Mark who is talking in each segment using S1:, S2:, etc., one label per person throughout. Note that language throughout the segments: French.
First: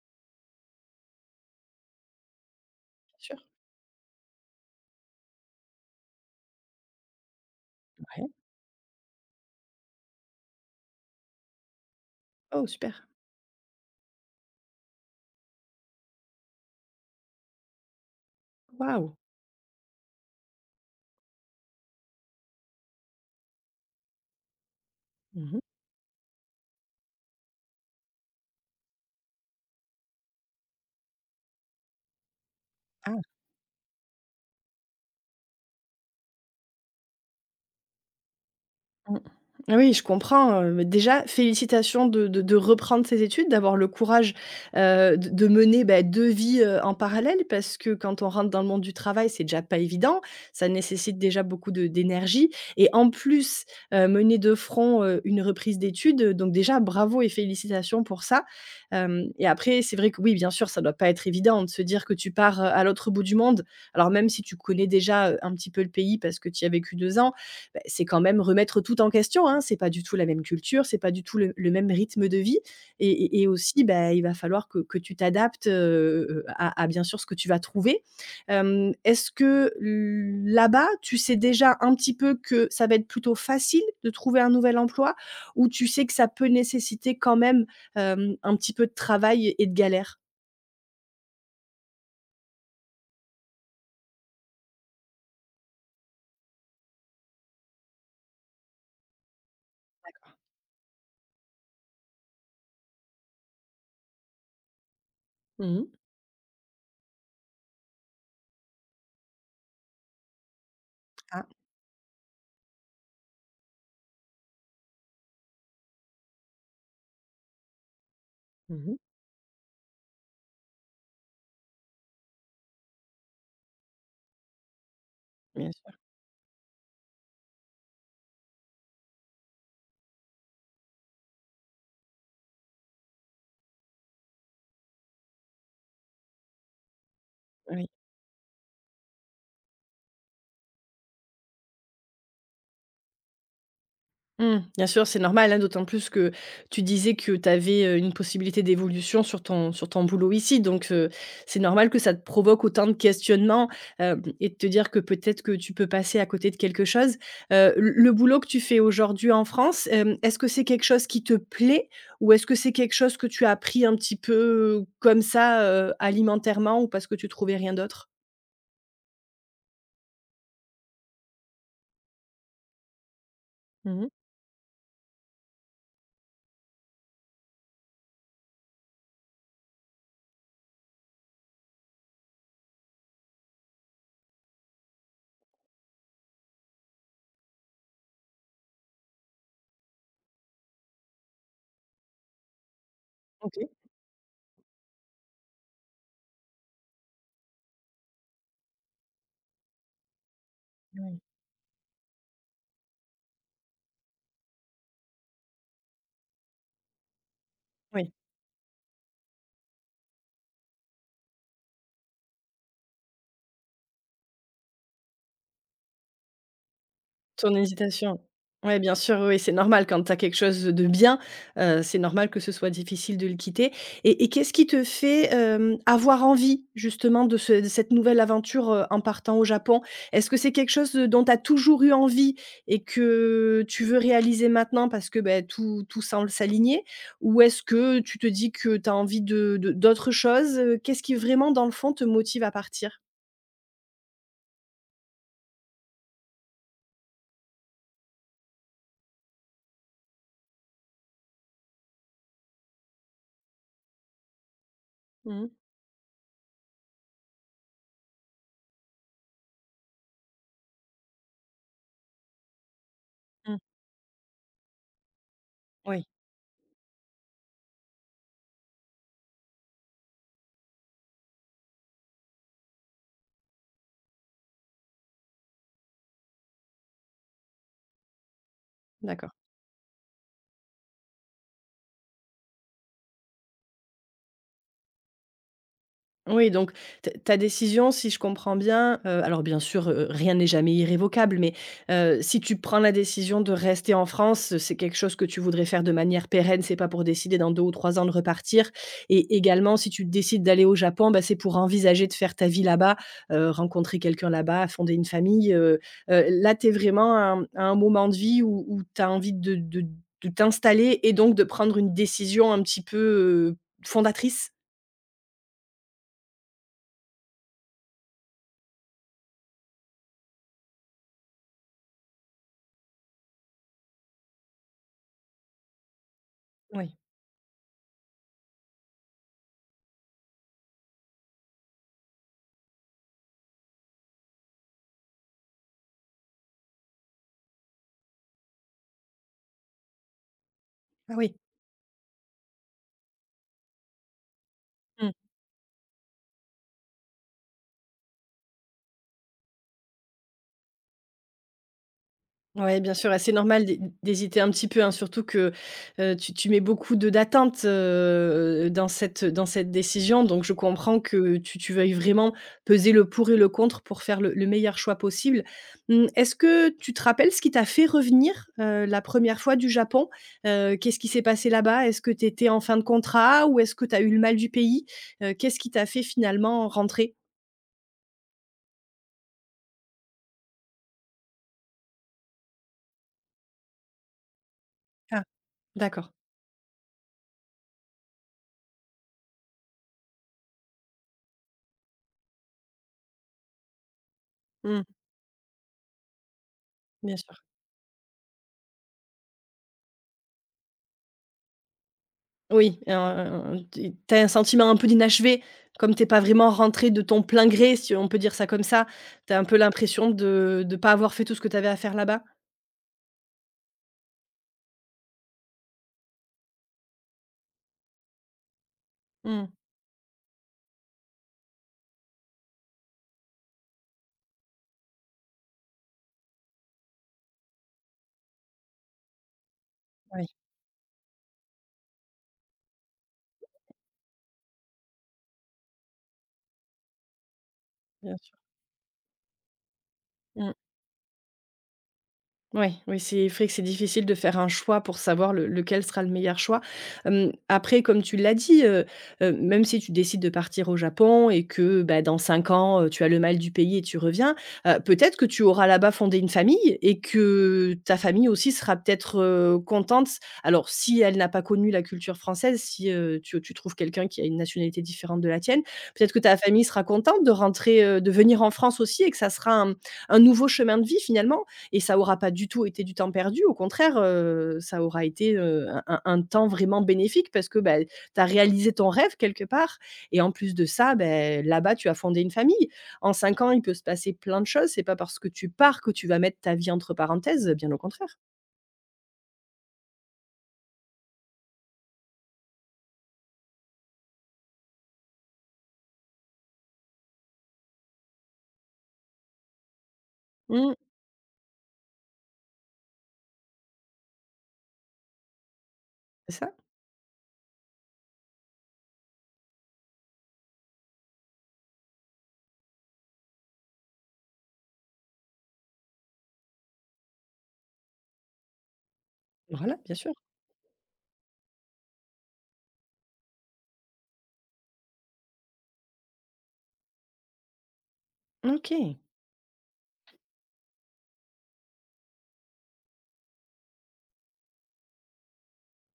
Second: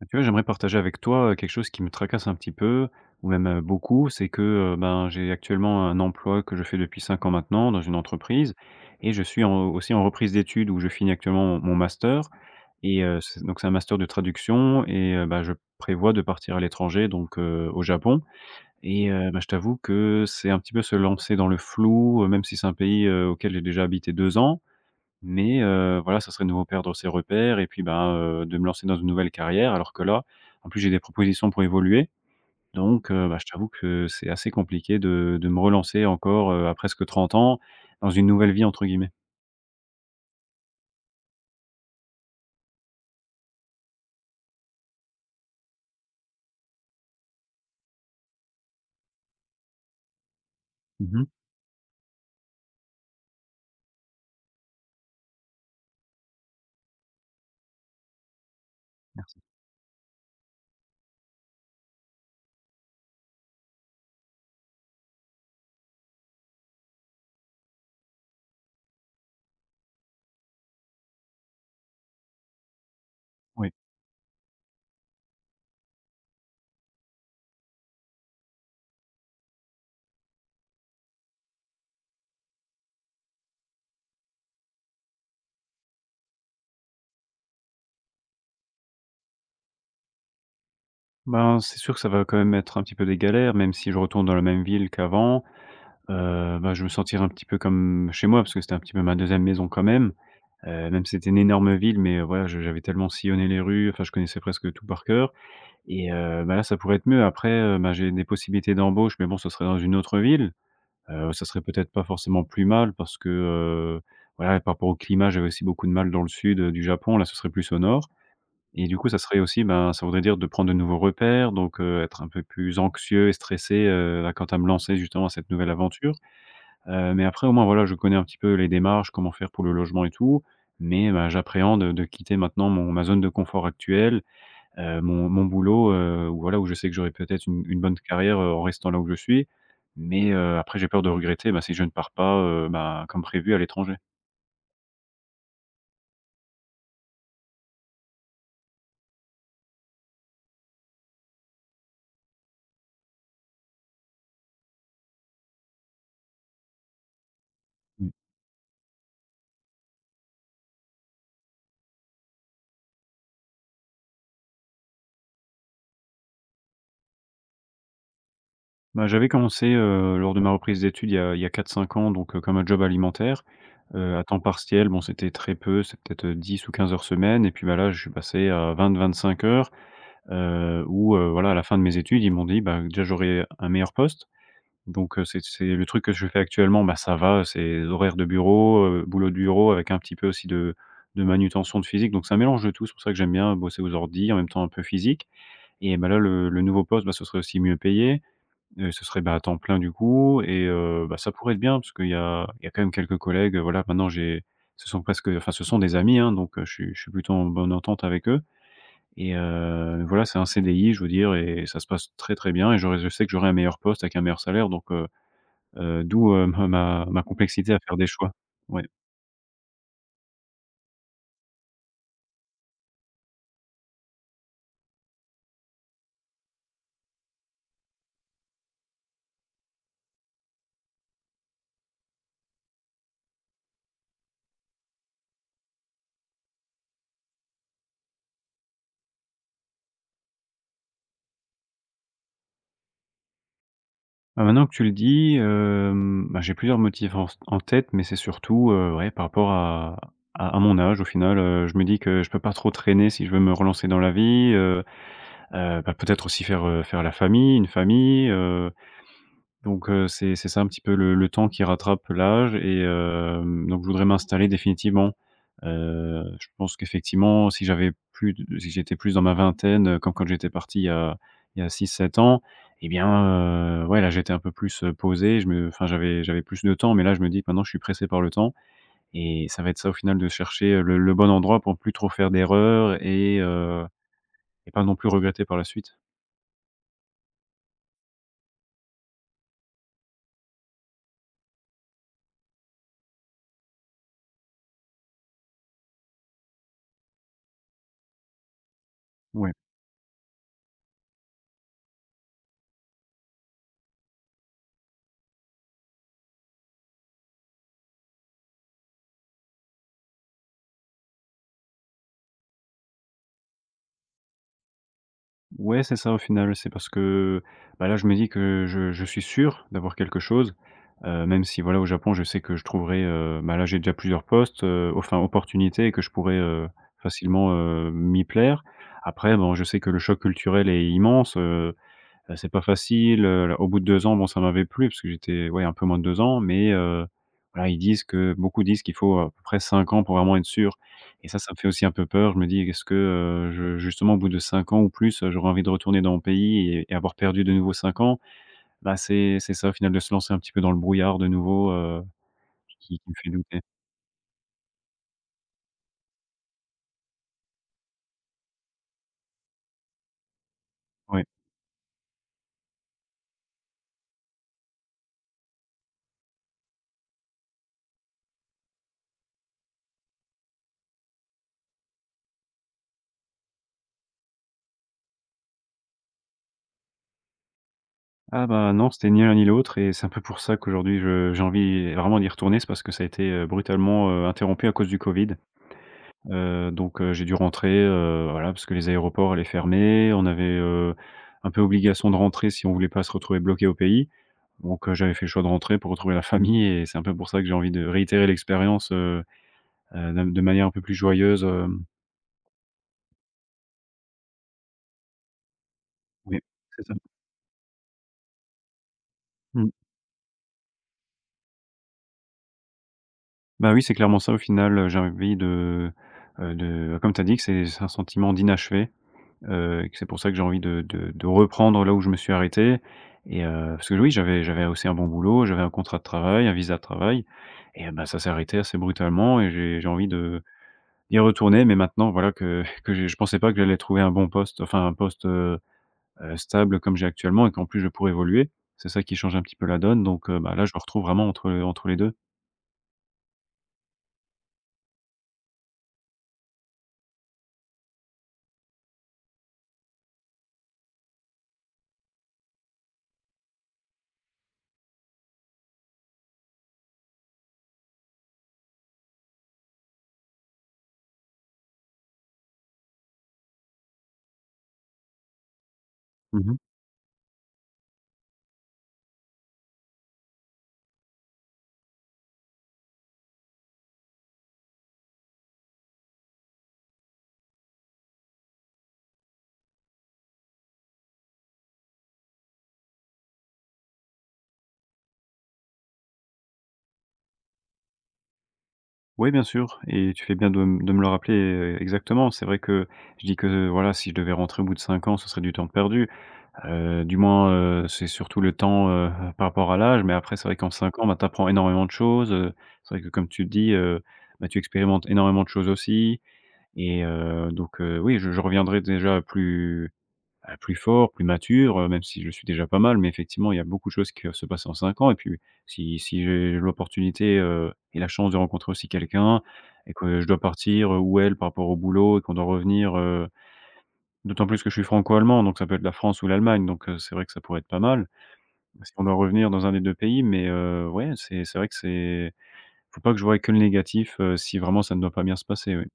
S1: Bah, tu vois, j'aimerais partager avec toi, heu, quelque chose qui me tracasse un petit peu ou
S2: Sûr.
S1: même, heu, beaucoup, c'est que, heu, ben, j'ai actuellement un emploi, que je fais depuis 5 ans maintenant. Dans une
S2: Ouais.
S1: entreprise, et je suis en aussi en reprise d'études, où je finis actuellement mon mon master.
S2: Oh super!
S1: Et heu, c donc c'est un master de traduction, et heu, bah, je prévois de partir à l'étranger donc, heu, au Japon. Et
S2: Waouh!
S1: heu, bah, je t'avoue que, c'est un petit peu se lancer dans le flou, heu, même si c'est un pays, heu, auquel j'ai déjà habité 2 ans.
S2: Mmh
S1: Mais,
S2: mh.
S1: heu, voilà ça serait de nouveau perdre, heu, ses repères, et puis bah, heu, de me lancer dans une nouvelle carrière. Alors que là en plus, j'ai des propositions, pour évoluer donc,
S2: Ah.
S1: heu, bah, je t'avoue que c'est assez compliqué de de me relancer encore, heu, à presque 30 ans dans une «nouvelle vie» entre guillemets.
S2: Mmh, ah oui, je comprends, heu, bah, déjà félicitations de de de reprendre ses études, d'avoir le courage, heu, de de mener, beh, 2 vies, heu, en parallèle. Parce que quand on rentre dans le monde du travail, c'est déjà pas évident. Ça
S1: Mmh
S2: nécessite
S1: mh.
S2: déjà beaucoup de d'énergie et en plus, heu, mener de front, heu, une reprise d'études, heu, donc déjà bravo et félicitations pour ça! Hem,
S1: Merci.
S2: et après, c'est vrai que oui, bien sûr, ça doit pas être évident de se dire, que tu pars, heu, à l'autre bout du monde. Alors, même si tu connais déjà, heu, un petit peu le pays parce que tu y as vécu 2 ans, beh, c'est quand même remettre, heu, tout en question, hein. C'est pas du tout la même culture, c'est pas du tout le le même rythme de vie. Et et et
S1: Oui.
S2: aussi, bah, il va falloir que que tu t'adaptes, heu heu, à à bien sûr ce que tu vas trouver. Hem, est-ce que là-bas, tu sais déjà un petit peu que ça va être plutôt facile de trouver un nouvel emploi? Ou tu sais que ça peut nécessiter quand même, hem, un petit peu de travail et et de galère?
S1: Ben, c'est sûr que ça va quand même être, un petit peu, des galères, même si je retourne dans la même ville qu'avant. Heu, bah, je vais me sentir un petit peu comme chez moi, parce que c'était un petit peu ma 2e maison, quand même.
S2: D'accord.
S1: Heu, même si c'était une énorme ville, mais voilà, je j'avais tellement sillonné les rues, enfin, je connaissais presque tout par cœur,
S2: Mmh mh.
S1: et heu, bah, là, ça pourrait être mieux. Après, heu, bah, j'ai des possibilités d'embauche, mais bon, ce serait dans une autre ville, heu ça
S2: Ah.
S1: serait peut-être pas forcément plus mal, parce que, heu, voilà, par rapport au climat, j'avais aussi beaucoup de mal dans le sud, heu, du Japon, là, ce serait plus au nord. Et
S2: Mmh mh.
S1: du coup, ça serait aussi, ben, ça voudrait dire de prendre de nouveaux repères, donc, heu, être un peu plus anxieux et stressé, heu, à quant à me lancer justement, cette nouvelle
S2: Bien sûr.
S1: aventure. Heu, mais après, au moins, voilà, je connais un petit peu les démarches, comment faire pour le logement et tout, mais, ben, j'appréhende de quitter maintenant mon ma zone de confort actuelle. Heu, mon mon boulot, heu, voilà, où je sais que j'aurais, peut-être, une une
S2: Oui.
S1: bonne carrière, heu, en restant là où je suis, mais, heu, après j'ai peur de regretter, bah, si je ne pars pas, heu, bah, comme prévu à l'étranger.
S2: Mmh. Bien sûr, c'est normal, hein. D'autant plus, que tu disais, que tu avais, heu, une possibilité d'évolution, sur ton sur ton boulot, ici. Donc, heu, c'est normal que ça te provoque autant de questionnements, heum, et de te dire que, peut-être que tu peux passer à côté de quelque chose. Heu, le
S1: Mmh.
S2: le boulot que tu fais aujourd'hui en France, hem, est-ce que c'est quelque chose qui te plaît? Ou est-ce que c'est quelque chose que tu as pris un petit peu, comme ça, heu, alimentairement, ou parce que tu trouvais rien d'autre?
S1: Bah, j'avais commencé, heu, lors de ma reprise d'études il y a il y a 4-5 ans donc, heu, comme un job alimentaire,
S2: Mmh mh.
S1: heu, à temps partiel bon c'était très peu, c'est peut-être 10 ou 15 heures semaine et puis, bah, là je suis passé à 20-25 heures, heu, où, heu, voilà à la fin de mes études, ils m'ont dit, bah, heu, déjà j'aurais un meilleur poste donc, heu, c'est c'est le truc que je fais actuellement, bah, ça va, c'est des horaires de bureau, heu, boulot de bureau avec un petit peu aussi de de manutention de physique donc ça mélange de tout, c'est pour ça que j'aime bien
S2: OK.
S1: bosser aux ordis en même temps un peu physique. Et bah, là, le le nouveau poste, bah, ce serait aussi mieux payé. Heu, ce serait, bah, à temps plein du coup et heu, bah,
S2: Oui.
S1: ça pourrait être bien parce qu'il y a il y a quand même quelques collègues, heu, voilà maintenant j'ai ce sont presque enfin ce sont des amis, hein donc je suis je suis plutôt en bonne entente
S2: Oui.
S1: avec eux. Et heu, voilà c'est un CDI je veux dire et ça se passe très, très bien et j'aurais je sais que j'aurais un meilleur poste avec un meilleur salaire donc, heu heu, d'où, heu, m ma
S2: Ton
S1: complexité à faire des
S2: hésitation
S1: choix.
S2: ouais,
S1: Ouais.
S2: bien sûr, oui, oui, c'est normal quand tu as quelque chose de bien, heu, c'est normal que ce soit difficile de le quitter. Et et qu'est-ce qui te fait, hem, avoir envie justement de ce de cette nouvelle aventure, heu, en partant au Japon? Est-ce que c'est quelque chose, heu, dont tu as toujours eu envie et que tu veux réaliser maintenant parce que, beh, tout tout semble s'aligner ou est-ce que tu te dis que tu as envie de de d'autres choses? Qu'est-ce qui vraiment dans le fond, te motive à partir?
S1: Bah, maintenant que tu le dis, hem, bah, j'ai plusieurs motifs en s en tête, mais c'est surtout, heu, ouais par rapport à à à mon âge, au final, heu. Je me dis que je peux pas trop traîner, si je veux me relancer dans la vie, heu.
S2: Mmh mh.
S1: Heu, bah, peut-être aussi faire, heu, faire la famille, une famille, heu. Donc, heu, c'est c'est ça, un petit peu le le temps qui rattrape l'âge et
S2: Mmh.
S1: hem, donc je voudrais m'installer définitivement.
S2: Oui.
S1: Heu, je pense qu'effectivement, si j'avais plus de si j'étais plus dans ma vingtaine, heu, comme quand j'étais parti il y a il y a 6-7 ans et bien, heu, ouais là j'étais un peu plus, heu, posé je me enfin, j'avais j'avais plus de temps mais, là, je me dis maintenant je suis pressé par le temps
S2: D'accord.
S1: et ça va être ça au final, de chercher le le bon endroit pour ne plus trop faire d'erreurs et heu et pas non plus regretter par la suite.
S2: Oui, donc ta ta décision, si je comprends bien, heu alors bien sûr, heu, rien n'est jamais irrévocable, mais, heu, si tu prends la décision de rester en France, c'est quelque chose que tu voudrais faire de manière pérenne, c'est pas pour décider dans 2 ou 3 ans de repartir et
S1: Ouais.
S2: également, si tu décides d'aller au Japon, ben, c'est pour envisager de faire ta vie là-bas, heu, rencontrer quelqu'un là-bas, fonder une famille, heu heu. Là, tu es vraiment à un à un moment de vie où où tu as envie de de de t'installer et donc de prendre une décision un petit peu, heu, fondatrice?
S1: Ouais c'est ça au final, oui. C'est parce que, bah, là je me dis que je je suis sûr d'avoir quelque chose, heu même si voilà au Japon je sais que je trouverai, heu, ben, là j'ai déjà plusieurs postes, heu, enfin opportunités et que je pourrai, heu,
S2: Oui.
S1: facilement, heu, m'y plaire. Après bon je sais que le choc culturel est immense, heu heu, c'est pas facile, heu, l au bout de 2 ans bon ça m'avait plu parce que j'étais ouais un peu moins de 2 ans mais, heu, voilà ils disent que beaucoup disent qu'il faut, heu, à peu près 5 ans pour vraiment être sûr
S2: Ah
S1: et
S2: oui.
S1: ça ça me fait aussi un peu peur. Je me dis: «Qu est-ce que, heu, je justement au bout de 5 ans ou
S2: Mmh.
S1: plus, heu, j'aurais envie de retourner dans mon pays et et avoir perdu de nouveau 5 ans?» Bah, c'est c'est ça au final de se lancer un petit peu dans le brouillard de nouveau, heu,
S2: Ouais, bien
S1: qui qui
S2: sûr
S1: me
S2: et
S1: fait
S2: c'est
S1: douter.
S2: normal d'hé d'hésiter un petit peu, hein, surtout que, heu, tu tu mets beaucoup de d'attente, heu, dans cette, heu, dans cette décision. Donc, je comprends
S1: Ouais.
S2: que tu tu veuilles vraiment peser le pour et le contre pour faire le le meilleur choix possible. Mmh, est-ce que tu te rappelles ce qui t'a fait revenir heu, la 1re fois du Japon? Heu, qu'est-ce qui s'est passé là-bas? Est-ce que tu étais en fin de contrat ou est-ce que tu as eu le mal du pays? Heu, qu'est-ce qui t'a fait finalement rentrer?
S1: Ah, bah, non, c'était ni l'un, ni l'autre, et c'est un peu pour ça qu'aujourd'hui, je j'ai envie vraiment d'y retourner, c'est parce que ça a été, heu, brutalement, heu, interrompu à cause du
S2: Ah.
S1: Covid.
S2: D'accord.
S1: Heu, donc, heu, j'ai dû rentrer, heu, voilà parce que les aéroports allaient fermer, on avait, heu, un peu obligation de rentrer si on voulait pas se retrouver bloqué au pays.
S2: Mmh.
S1: Donc, heu, j'avais fait le choix de rentrer pour retrouver la famille, et c'est un peu
S2: Bien
S1: pour
S2: sûr.
S1: ça que j'ai envie de réitérer l'expérience, heu, heu, de m de manière un peu plus joyeuse, hem
S2: Oui, un un un un ti tu as un sentiment un peu d'inachevé, comme tu es pas
S1: Oui,
S2: vraiment
S1: c'est
S2: rentré
S1: ça.
S2: de ton plein gré, si on peut dire ça comme ça. Tu as un peu
S1: Mmh.
S2: l'impression de de pas avoir fait tout ce que tu avais à faire là-bas?
S1: Bah, oui, c'est clairement ça, au final, heu, j'ai envie de, heu, de, comme tu as dit, que c'est c'est un sentiment d'inachevé.
S2: Mmh.
S1: Heu, et que c'est pour ça, que j'ai envie de de de reprendre là où je me suis arrêté. Et heu, parce que l oui, j'avais j'avais aussi un bon boulot, j'avais un contrat de travail, un visa de travail, et heu, bah, ça s'est arrêté assez brutalement et j'ai j'ai envie
S2: Oui.
S1: de d'y retourner, mais maintenant voilà que que je je pensais pas que j'allais trouver un bon poste, enfin un poste, heu heu, stable comme j'ai actuellement, et qu'en plus je pourrais
S2: Bien sûr.
S1: évoluer, c'est ça qui change un petit peu la donne, donc, heu,
S2: Mmh.
S1: bah, là, je me retrouve vraiment entre entre les 2.
S2: Ouais, oui, c'est vrai que c'est difficile de faire un choix pour savoir le lequel sera le meilleur choix. Hem, après, comme tu l'as dit, heu heu, même si tu décides de partir au Japon et que, bah, dans 5 ans, heu, tu as le mal du pays et tu reviens, heu, peut-être que tu auras là-bas fondé une famille et que ta famille aussi sera peut-être, heu, contente- alors, si elle n'a pas connu la culture française, si, heu, tu, heu, tu trouves quelqu'un qui a une nationalité différente de la tienne- peut-être que ta
S1: Mmh mh.
S2: famille sera contente de rentrer, heu, de venir en France aussi et que ça sera un, mmh, un nouveau chemin de vie finalement. Et ça aura pas du tout été du temps perdu. Au contraire, heu, ça aura été, heu, un un un temps vraiment bénéfique parce que, bah, tu as réalisé ton rêve quelque part et en plus de ça, beh, là-bas, tu as fondé une famille. En 5 ans, il peut se passer plein de choses, c'est pas parce que tu pars que tu vas mettre ta vie entre parenthèses, bien au contraire.
S1: Ouais, bien sûr et tu fais bien de m de me le rappeler e e exactement, c'est vrai que je dis que voilà si je devais rentrer au bout de 5 ans, ce serait du temps de perdu. Heu, du moins, heu, c'est surtout le temps, heu heu, par rapport à l'âge, mais après c'est vrai qu'en
S2: Mmh.
S1: 5 ans ben tu apprends énormément de choses, heu, c'est vrai que comme tu le dis, heu, ben, tu expérimentes énormément de choses aussi
S2: C'est ça.
S1: et heu, donc, heu, oui je je reviendrai déjà plus, bah, plus fort, plus mature, heu, même si je le suis déjà pas mal, mais effectivement il y a beaucoup de choses qui peuvent se passer en 5 et puis si si j'ai l'opportunité, heu, et la chance de rencontrer aussi quelqu'un
S2: Voilà,
S1: et
S2: bien sûr.
S1: que je dois partir, heu, où elle par rapport au boulot et qu'on doit revenir, heu- d'autant plus que je suis franco-allemand donc ça peut être la France ou l'Allemagne- donc, heu, c'est vrai que ça pourrait être pas mal.
S2: Mmh,
S1: Mais si
S2: OK.
S1: on doit revenir dans un des 2 pays mais, heu, ouais c'est c'est vrai que c'est faut pas que je voie que le négatif, heu, si vraiment ça ne doit pas bien se passer, oui.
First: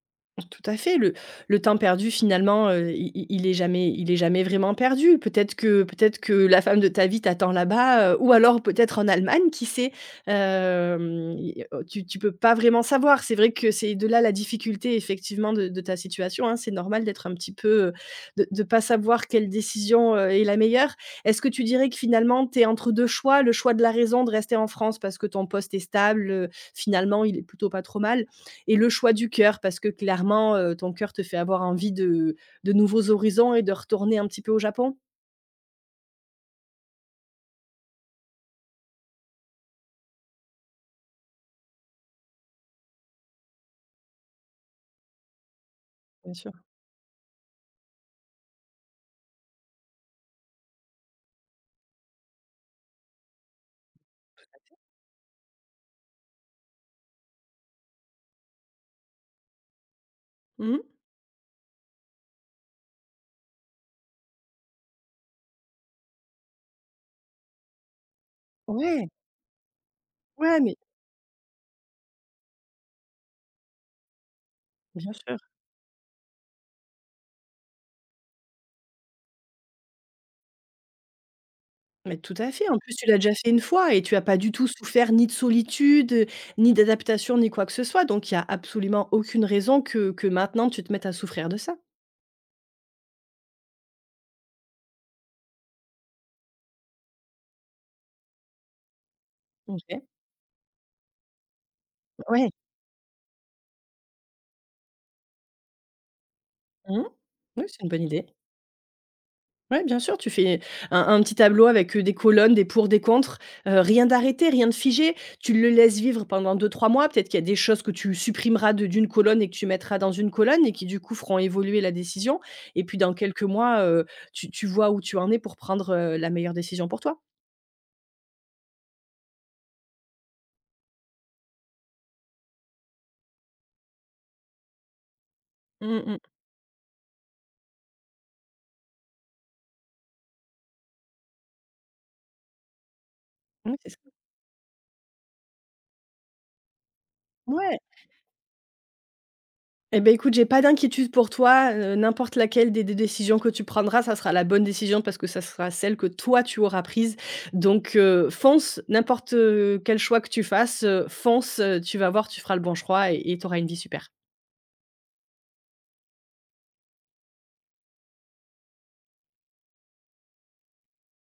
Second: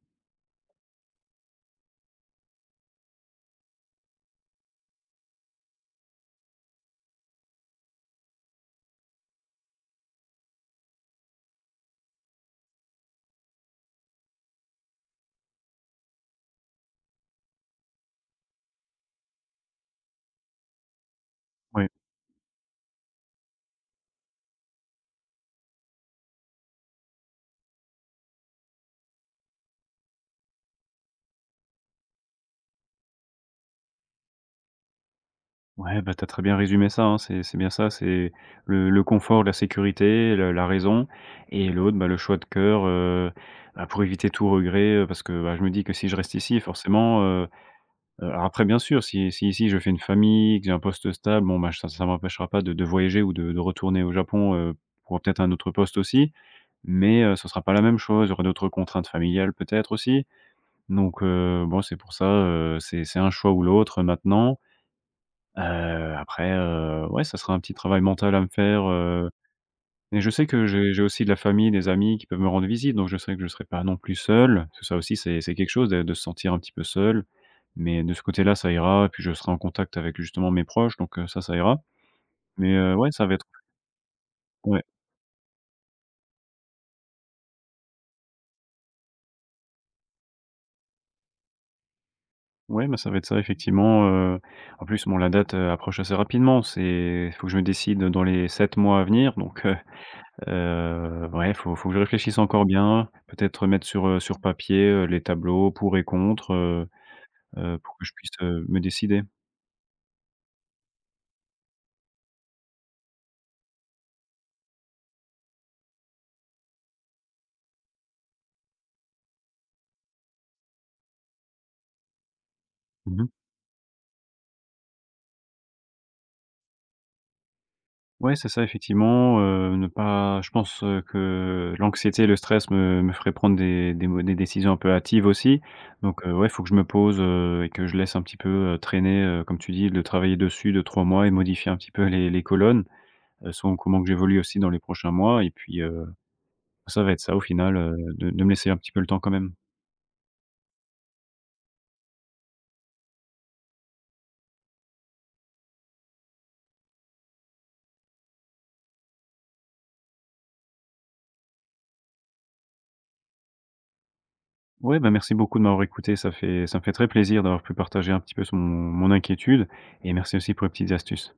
S2: Tout à fait, le le temps perdu finalement, heu, i i i il est jamais il est jamais vraiment perdu. Peut-être que peut-être que la femme de ta vie t'attend là-bas, heu, ou alors peut-être en Allemagne, qui sait, hem, il y a, heu, tu tu peux pas vraiment savoir. C'est vrai que c'est de là, la difficulté effectivement de de ta situation, hein. C'est normal d'être un petit peu, heu, de de pas savoir quelle décision, heu, est la meilleure. Est-ce que tu
S1: Oui.
S2: dirais que finalement tu es entre 2 choix, le choix de la raison de rester en France parce que ton poste est stable, finalement, il est plutôt pas trop mal. Et le choix du coeur parce que clairement, heu, ton coeur te fait avoir envie de de nouveaux horizons et de retourner un petit peu au Japon?
S1: Ouais, ben, tu as très bien résumé ça, hein, c'est c'est bien ça, c'est le le confort de la sécurité, le la raison et l'autre, ben, le choix de cœur, heu, bah, pour éviter tout regret, heu parce que, bah, je me dis que si je reste
S2: Bien sûr.
S1: ici forcément, heu heu alors après, bien sûr si si ici je fais une famille que j'ai un poste stable, bon ben, j ça ça m'empêchera pas de de voyager ou de de retourner au Japon, heu,
S2: [unintelligible]
S1: pour peut-être un autre poste, aussi. Mais, heu, ce sera pas la même chose, il y aura d'autres contraintes familiales, peut-être aussi,
S2: Mmh mh.
S1: donc, heu, bon, c'est pour ça, heu, c'est c'est un choix ou l'autre maintenant. Heu, après, heu, ouais, ça sera un petit travail mental à me faire,
S2: Ouais!
S1: heu, mais je sais
S2: Ouais,
S1: que
S2: mais
S1: j'ai j'ai aussi de la famille, des amis, qui peuvent me rendre visite, donc je sais que je serai pas non plus seul. Parce que ça,
S2: Bien
S1: aussi,
S2: sûr.
S1: c'est c'est quelque chose dè de se sentir un petit peu seul, mais de ce côté là, ça ira, puis je serai en contact avec justement mes proches, donc, heu, ça, ça ira.
S2: Mais tout à fait,
S1: Mais,
S2: en
S1: heu,
S2: plus, tu
S1: ouais,
S2: l'as
S1: ça
S2: déjà
S1: va être
S2: fait une fois, et tu as pas du tout
S1: Ouais.
S2: souffert, ni de solitude, heu, ni d'adaptation, ni quoi que ce soit. Donc, il y a absolument aucune raison que que maintenant, tu te mettes à souffrir de ça.
S1: Ouais, mais ça va être ça, effectivement, heu, en plus, bon, la date, heu, approche assez rapidement, c'est il faut que je me décide dans les 7 mois à venir, donc, heu,
S2: OK.
S1: heu, ouais, faut faut que je réfléchisse
S2: Ouais!
S1: encore bien, peut-être, mettre sur, heu, sur papier, heu, les tableaux pour et contre, heu
S2: Mmh mh. Oui,
S1: heu,
S2: c'est une
S1: pour
S2: bonne
S1: que je
S2: idée.
S1: puisse, heu, me décider.
S2: Ouais, bien sûr, tu fais, un un petit tableau avec, heu, des colonnes, des pour, des contre. Heu, rien d'arrêté, rien de figé, tu le laisses vivre pendant 2-3 mois, peut-être qu'il y a des choses que tu supprimeras de d'une colonne et que tu mettras dans une colonne et qui, du coup, feront évoluer la décision. Et puis dans
S1: Mmh mh.
S2: quelques mois, heu, tu tu vois où tu en es pour prendre, heu, la meilleure décision pour toi.
S1: Ouais, c'est ça, effectivement, heu, ne pas je pense, heu, que l'anxiété et le stress me me feraient prendre des des mau des décisions un peu hâtives aussi,
S2: Mmh mh.
S1: donc, heu, ouais, il faut que je me pose, heu, et que je laisse un petit peu, heu, traîner, heu, comme tu dis, de travailler dessus 2-3 mois et modifier un petit peu les les colonnes, heu, selon
S2: Moui, c'est
S1: comment que
S2: ça.
S1: j'évolue aussi dans les prochains mois et puis, heu. Ça va être ça, au final,
S2: Mouais!
S1: heu, de de me laisser un petit peu le temps, quand même.
S2: Eh beh, écoute, j'ai pas d'inquiétude pour toi, heu, n'importe laquelle des des décisions que tu prendras, ça sera la bonne décision parce que ça sera celle que toi, tu auras prise. Donc, heu, fonce! N'importe, heu, quel choix que tu fasses, heu, fonce! Heu, tu vas voir, tu feras le bon choix et et tu auras une vie super.
S1: Ouais, ben merci beaucoup de m'avoir écouté, ça fait ça me fait très plaisir d'avoir pu partager un petit peu son mon inquiétude et merci aussi pour les petites astuces.